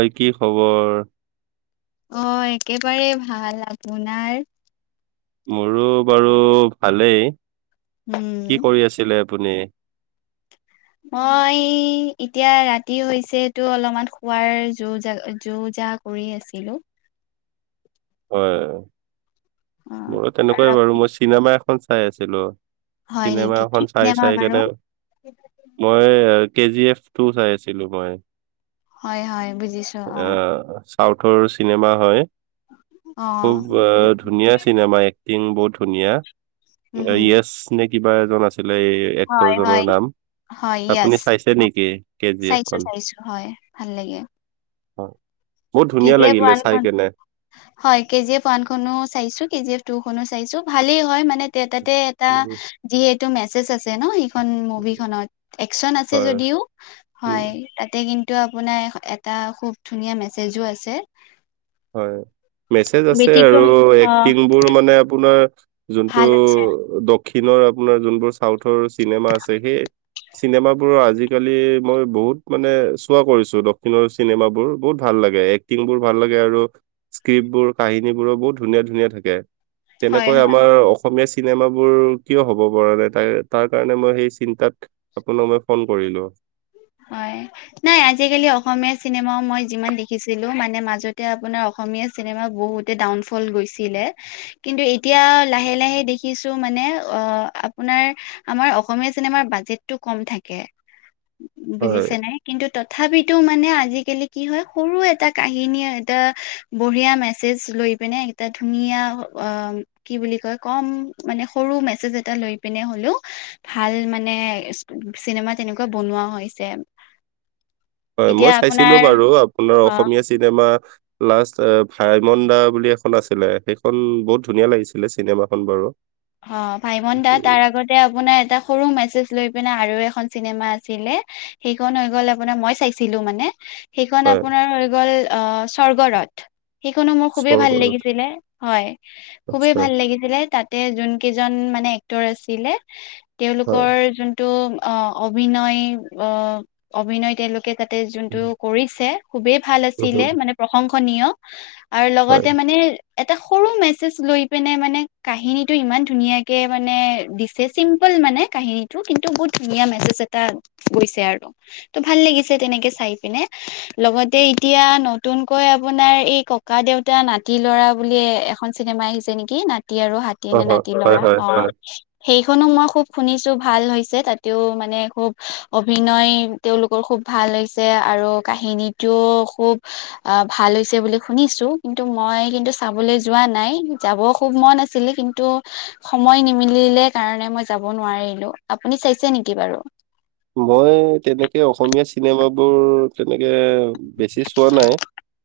অই কি খবৰ অ একেবাৰে ভাল আপোনাৰ মোৰো বাৰু ভালেই উম কি কৰি আছিলে আপুনি মই এতিয়া ৰাতি হৈছেতো অলপমান শুৱাৰ যো-জা যো-জা কৰি আছিলোঁ। হয়। অ' মোৰো আৰু তেনেকুৱাই বাৰু মই চিনেমা এখন চাই আছিলো হয় চিনেমা নেকি কি এখন চাই চিনেমা চাই বাৰু কেনে [inaudible] মই কে জি এফ টু চাই আছিলো মই। হয় হয় বুজিছো অ' আহ চাউথৰ চিনেমা হয়। অ' খুব বুজি ধুনীয়া চিনেমা এক্টিং বহুত ধুনীয়া উম হম য়েচ নে কিবা এজন আছিলে এই হয় হয় এক্টৰজনৰ নাম হয় আপুনি য়েছ চাইছে অ' নেকি কে জি এফ চাইছো খন চাইছো হয় ভাল লাগে হয়। বহুত কে ধুনীয়া জি এফ লাগিলে ওৱানখন চাই কেনে হয় কে জি এফ ওৱান খনো চাইছো কে জি এফ টু খনো চাইছো ভালেই হয় মানে তাতে এটা উম, যিহেতু মেছেজ আছে ন সেই খন মুভিখনত একচন আছে হয়, যদিও উম। হয় তাতে কিন্তু টো আপোনাৰ এটা খুব ধুনীয়া মেছেজো আছে হয় মেছেজ আছে আৰু ব্যতিক্ৰমী অ এক্টিংবোৰ মানে আপোনাৰ যোনটো ভাল হৈছে দক্ষিণৰ আপোনাৰ যোনবোৰ চাউথৰ চিনেমা আছে সেই চিনেমাবোৰৰ আজিকালি মই বহুত মানে চোৱা কৰিছোঁ দক্ষিণৰ চিনেমাবোৰ বহুত ভাল লাগে এক টিং বোৰ ভাল লাগে আৰু স্ক্ৰিপ্টবোৰ কাহিনী বোৰ বহুত ধুনীয়া ধুনীয়া থাকে হয় তেনেকৈ হয় আমাৰ অসমীয়া চিনেমাবোৰ কিয় হ'ব পৰা নাই তাই তাৰ কাৰণে মই সেই চিন্তাত আপোনাক মই ফোন কৰিলো। হয়। নাই আজিকালি অসমীয়া চিনেমাও মই যিমান দেখিছিলোঁ মানে মাজতে আপোনাৰ অসমীয়া চিনেমা বহুতে ডাউন ফল গৈছিলে কিন্তু এতিয়া লাহে লাহে দেখিছোঁ মানে অ আপোনাৰ আমাৰ অসমীয়া চিনেমাৰ বাজেটটো কম থাকে, হয়। বুজিছে নে? কিন্তু তথাপিতো মানে আজিকালি কি হয় সৰু এটা কাহিনীয়ে এটা বঢ়িয়া মেছেজ লৈ পিনে এটা ধুনীয়া কি বুলি কয় কম মানে সৰু মেছেজ এটা লৈ পিনে হ'লেও ভাল মানে চিনেমা তেনেকুৱা বনোৱা হৈছে। হয় মই এতিয়া চাইছিলো আপোনাৰ বাৰু আপোনাৰ অ অসমীয়া চিনেমা লাষ্ট এ ভাইমন দা বুলি এখন আছিলে সেইখন বহুত ধুনীয়া লাগিছিলে চিনেমাখন বাৰু। অ ভাইমন দা উম, তাৰ আগত আপোনাৰ এটা সৰু মেছেজ লৈ পিনে আৰু এখন চিনেমা আছিলে সেইখন হৈ গ'ল আপোনাৰ মই চাইছিলো মানে সেইখন হয়। আপোনাৰ হৈ গ'ল অ স্বৰ্গ ৰথ। সেইখনো মোৰ খুবেই ভাল স্বৰ্গদেউ লাগিছিলে। হয় খুবেই আচ্ছা, ভাল লাগিছিলে তাত যোন কেইজন মানে এক্টৰ আছিলে হয়। তেওঁলোকৰ যো টো অ অভিনয় অ অভিনয় তেওঁলোকে যাতে যোনটো কৰিছে খুবেই ভাল উম, হুম, আছিলে মানে প্ৰশংসনীয় আৰু হয়। লগতে মানে এটা সৰু মেছেজ লৈ পিনে মানে কাহিনীত টো ইমান ধুনীয়াকে মানে দিছে চিম্পল মানে কাহিনীটো কিন্তু বহুত ধুনীয়া মেছেজ এটা গৈছে আৰু ত' ভাল লাগিছে তেনেকে চাই পিনে। লগতে এতিয়া নতুনকৈ আপোনাৰ এই ককা দেউতা নাতি ল'ৰা বুলিয়ে এ খন চিনেমা আহিছে নেকি নাতি আৰু হাতী অ, নে হ নাতি হয়, লৰা হয়, অ। হয়। সেইখনো মই খুব শুনিছোঁ ভাল হৈছে তাতেও মানে খুব অভিনয় তেওঁলোকৰ খুব ভাল হৈছে আৰু কাহিনীটোও খুব অ ভাল হৈছে বুলি শুনিছোঁ কিন্তু মই কিন্তু চাবলৈ যোৱা নাই যাব খুব মন আছিলে কিন্তু সময় নিমিলিলে কাৰণে মই যাব নোৱাৰিলো। আপুনি চাইছে নেকি বাৰু? মই তেনেকে অসমীয়া চিনেমাবোৰ তেনেকে বেছি চোৱা নাই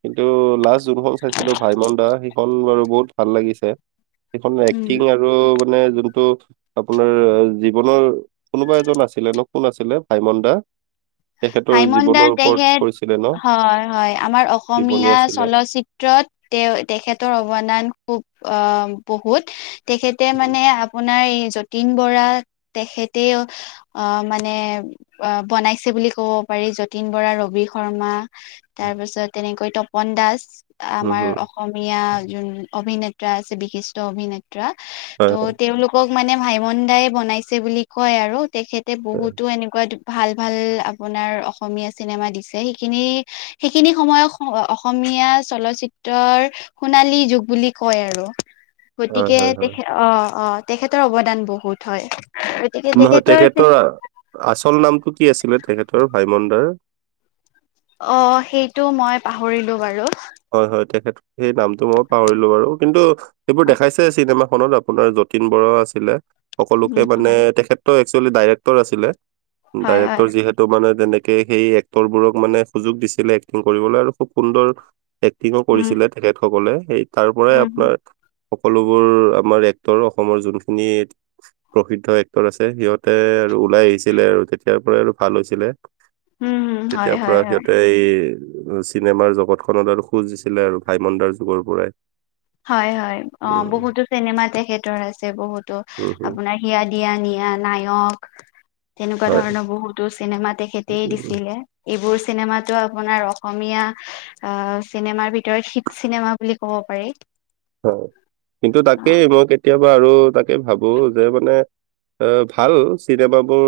কিন্তু লাষ্ট যোনখন চাইছিলো ভাইমন দা সেইখন বাৰু বহুত ভাল লাগিছে সেইখনৰ উম এক্টিং আৰু আৰু মানে যোনটোত আপোনাৰ জীৱনৰ কোনোবা এজন আছিলে ন কোন আছিলে ভাইমন দা তেখেতৰ জীৱনৰ ভাইমনদাৰ ওপৰত কৰিছিলে ন? তেখেত হয়ঁ হয়ঁ আমাৰ জীৱনী অসমীয়া আছিলে। চলচিত্ৰ ক্ষ্ৰত তেওঁ তেখেতৰ অৱদান খুব আহ বহুত। তেখেতে উম, মানে আপোনাৰ এই যতীন বৰাক তেখেতেই- অঁ মানে অঁ বনাইছে বুলি ক ক'ব পাৰি যতীন বৰা, ৰবি শৰ্মা তাৰ পাছত তেনেকৈ তপন দাস - হুম, আমাৰ হুম, অসমীয়া যোন অভিনেতা আছে বিশিষ্ট অভিনেতা। হয়, ত' তেওঁলোকক মানে ভাইমন দাই বনাইছে বুলি কয় আৰু তেখেত তা হয়, বহুতো এনেকুৱা ভাল ভাল আপোনাৰ অসমীয়া চিনেমা দিছে সেইখিনি সেইখিনি সময়ত অসমীয়া চলচিত্ৰৰ - সোণালী যুগ বুলি কয় আৰু। হয়, গতিকে হয়, হয়। তেখেত অঁ অঁ তেখেতৰ অৱদান বহুত হয়। নহয় তেখেতৰ আচল নামটো কি আছিলে তেখেতৰ ভাইমণন দাৰ? অঁ সেইটো মই পাহৰিলো বাৰু। হয়ঁ হয়ঁ তেখেতৰ সেই নামটো মই পাহৰিলো বাৰু কিন্তু সেইবোৰ দেখাইছে চিনেমাখনত আপোনাৰ যতীন বৰাও আছিলে সকলোকে উম মানে হয় তেখেতৰ একচোৱেলি ডাইৰেক্টৰ আছিলে হয় হয় ডাইৰেক্টৰ যিহেতু মানে তেনেক- কে সেই এক্টৰবোৰক মানে সুযোগ দিছিলে এক্টিং কৰিবলৈ আৰু খুব সুন্দৰ এক্টি্ংও উম কৰিছিলে। তেখেতসকলে সেই তাৰ পৰাই উম উম আপোনাৰ সকলোবোৰ আমাৰ এক্টৰ অসমৰ যোনখিনিত প্ৰকৃত এক্টৰ আছে সিহঁতে আৰু ওলাই আহিছিলে আৰু তেতিয়াৰ পৰাই আৰু ভাল হৈছিলে। উম হয় তেতিয়াৰ হয় পৰা হয় সিহঁতে এই চিনেমাৰ জগতখনত আৰু স্পজ দিছিলে আৰু ভাইমনডাৰ যুগৰ পৰাই। হয়ঁ হয়ঁ হয়ঁ অঁ উম বহুতো চিনেমা তেখেতৰ আছে বহুতো উম হম আপোনাৰ হিয়া দিয়া নিয়া নায়ক তেনেকুৱা হয় ধৰণৰ বহুতো চিনেমা‌ তেখে তেখেতেই উম, দিছিলে এইবোৰ চিনেমাতো আপোনাৰ অসমীয়া- আ চিনেমাৰ ভিতৰত হিট চিনেমা বুলি ক'ব পাৰি। হয়ঁ কিন্তু অ তাকেই মই কেতিয়াবা আৰু তাকেই ভাবো যে মানে এ ভাল চিনেমাবোৰ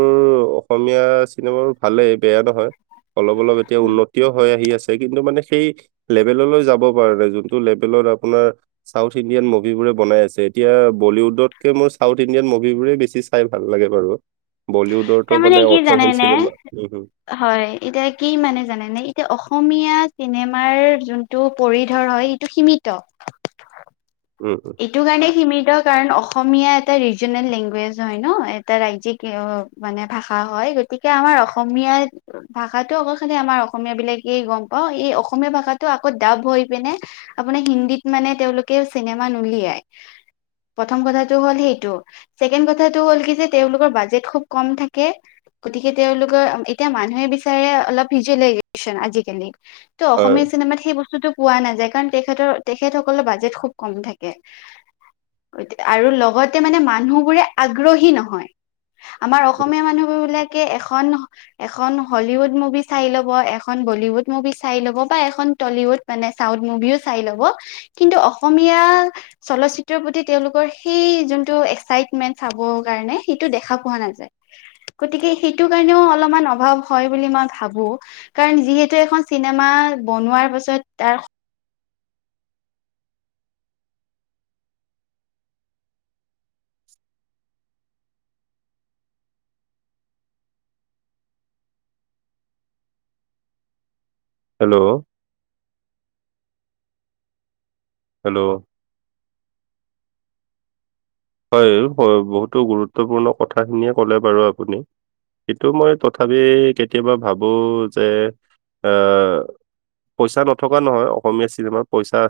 অসমীয়া চিনেমাবোৰ ভালেই বেয়া নহয়। অলপ অলপ এতিয়া উম উন্নত থিয় হৈ আহি আছে কিন্তু মানে সেই লেভেললৈ যাব পৰা নাই যোনটো লেভেলত আপোনাৰ- চাউথ ইণ্ডিয়ান মুভিবোৰে বনাই আছে এতিয়া বলিউডতকে মই চাউথ ইণ্ডিয়ান মুভিবোৰেই বেছি চাই ভাল লাগে বাৰু বলিউডৰতো মানে অৰ্থহীন চিনেমা উমঁ উমঁ। হয়ঁ এতিয়া কি মানে জানেনে এতিয়া অসমীয়া চিনেমাৰ যোন টো পৰিধৰ হয় ইটো সীমিত। উমঁ! এইটো কাৰণে সীমিত কাৰণ অসমীয়া এটা ৰিজনেল লেংগুৱেজ হয় ন এটা ৰাজ্যিক মানে ভাষা হয় গতিকে আমাৰ অসমীয়াই- ভাষাটো আকৌ খালি আমাৰ অসমীয়া বিলাকেই গম পাওঁ এই অসমীয়া ভাষাটো আকৌ ডাব হৈ পিনে আপোনাৰ হিন্দীত মানে তেওঁলোকে চিনেমা নোলিয়াই। প্ৰথম কথাটো হ'ল হেইটো। ছেকেণ্ড কথাটো হ'ল কি যে তেওঁলোকৰ বাজেট খুব কম থাকে। গতিকে তেওঁলোকৰ এতিয়া মানুহে বিচাৰে অলপ ভিজোৱেলাইজেচন আজিকালি। ত' হয় অসমীয়া চিনেমাত সেই বস্তুটো পোৱা নাযায় কাৰণ তেখেতৰ তেখেতসকলৰ বাজেট খুব কম থাকে। আৰু লগতে মানে মানুহবোৰে আগ্ৰহী নহয়। আমাৰ অসমীয়া মানুহবোৰ বিলাকে এখন এখন হলিউড মুভি চাই ল'ব, এখন বলিউড মুভি চাই ল'ব বা এখন টলিউড মানে চাউথ মুভিও চাই ল'ব, কিন্তু অসমীয়া চলচিত্ৰৰ প্ৰতি তেওঁলোকৰ সেই যোনটো এক্সাইটমেণ্ট চাবৰ কাৰণে সেইটো দেখা পোৱা নাযায়। গতিকে সেইটো কাৰণেও অলপমান অভাৱ হয় বুলি মই ভাবো। কাৰণ যিহেতু এখন চিনেমা বনোৱাৰ পাছত তাৰ [inaudible] হেল্ল'। হেল্ল'। হয়, বহুতো গুৰুত্বপূৰ্ণ কথাখিনিয়ে ক'লে বাৰু আপুনি। কিন্তু মই তথাপি কেতিয়াবা ভাবো যে আ পইচা নথকা নহয় অসমীয়া চিনেমাত পইচা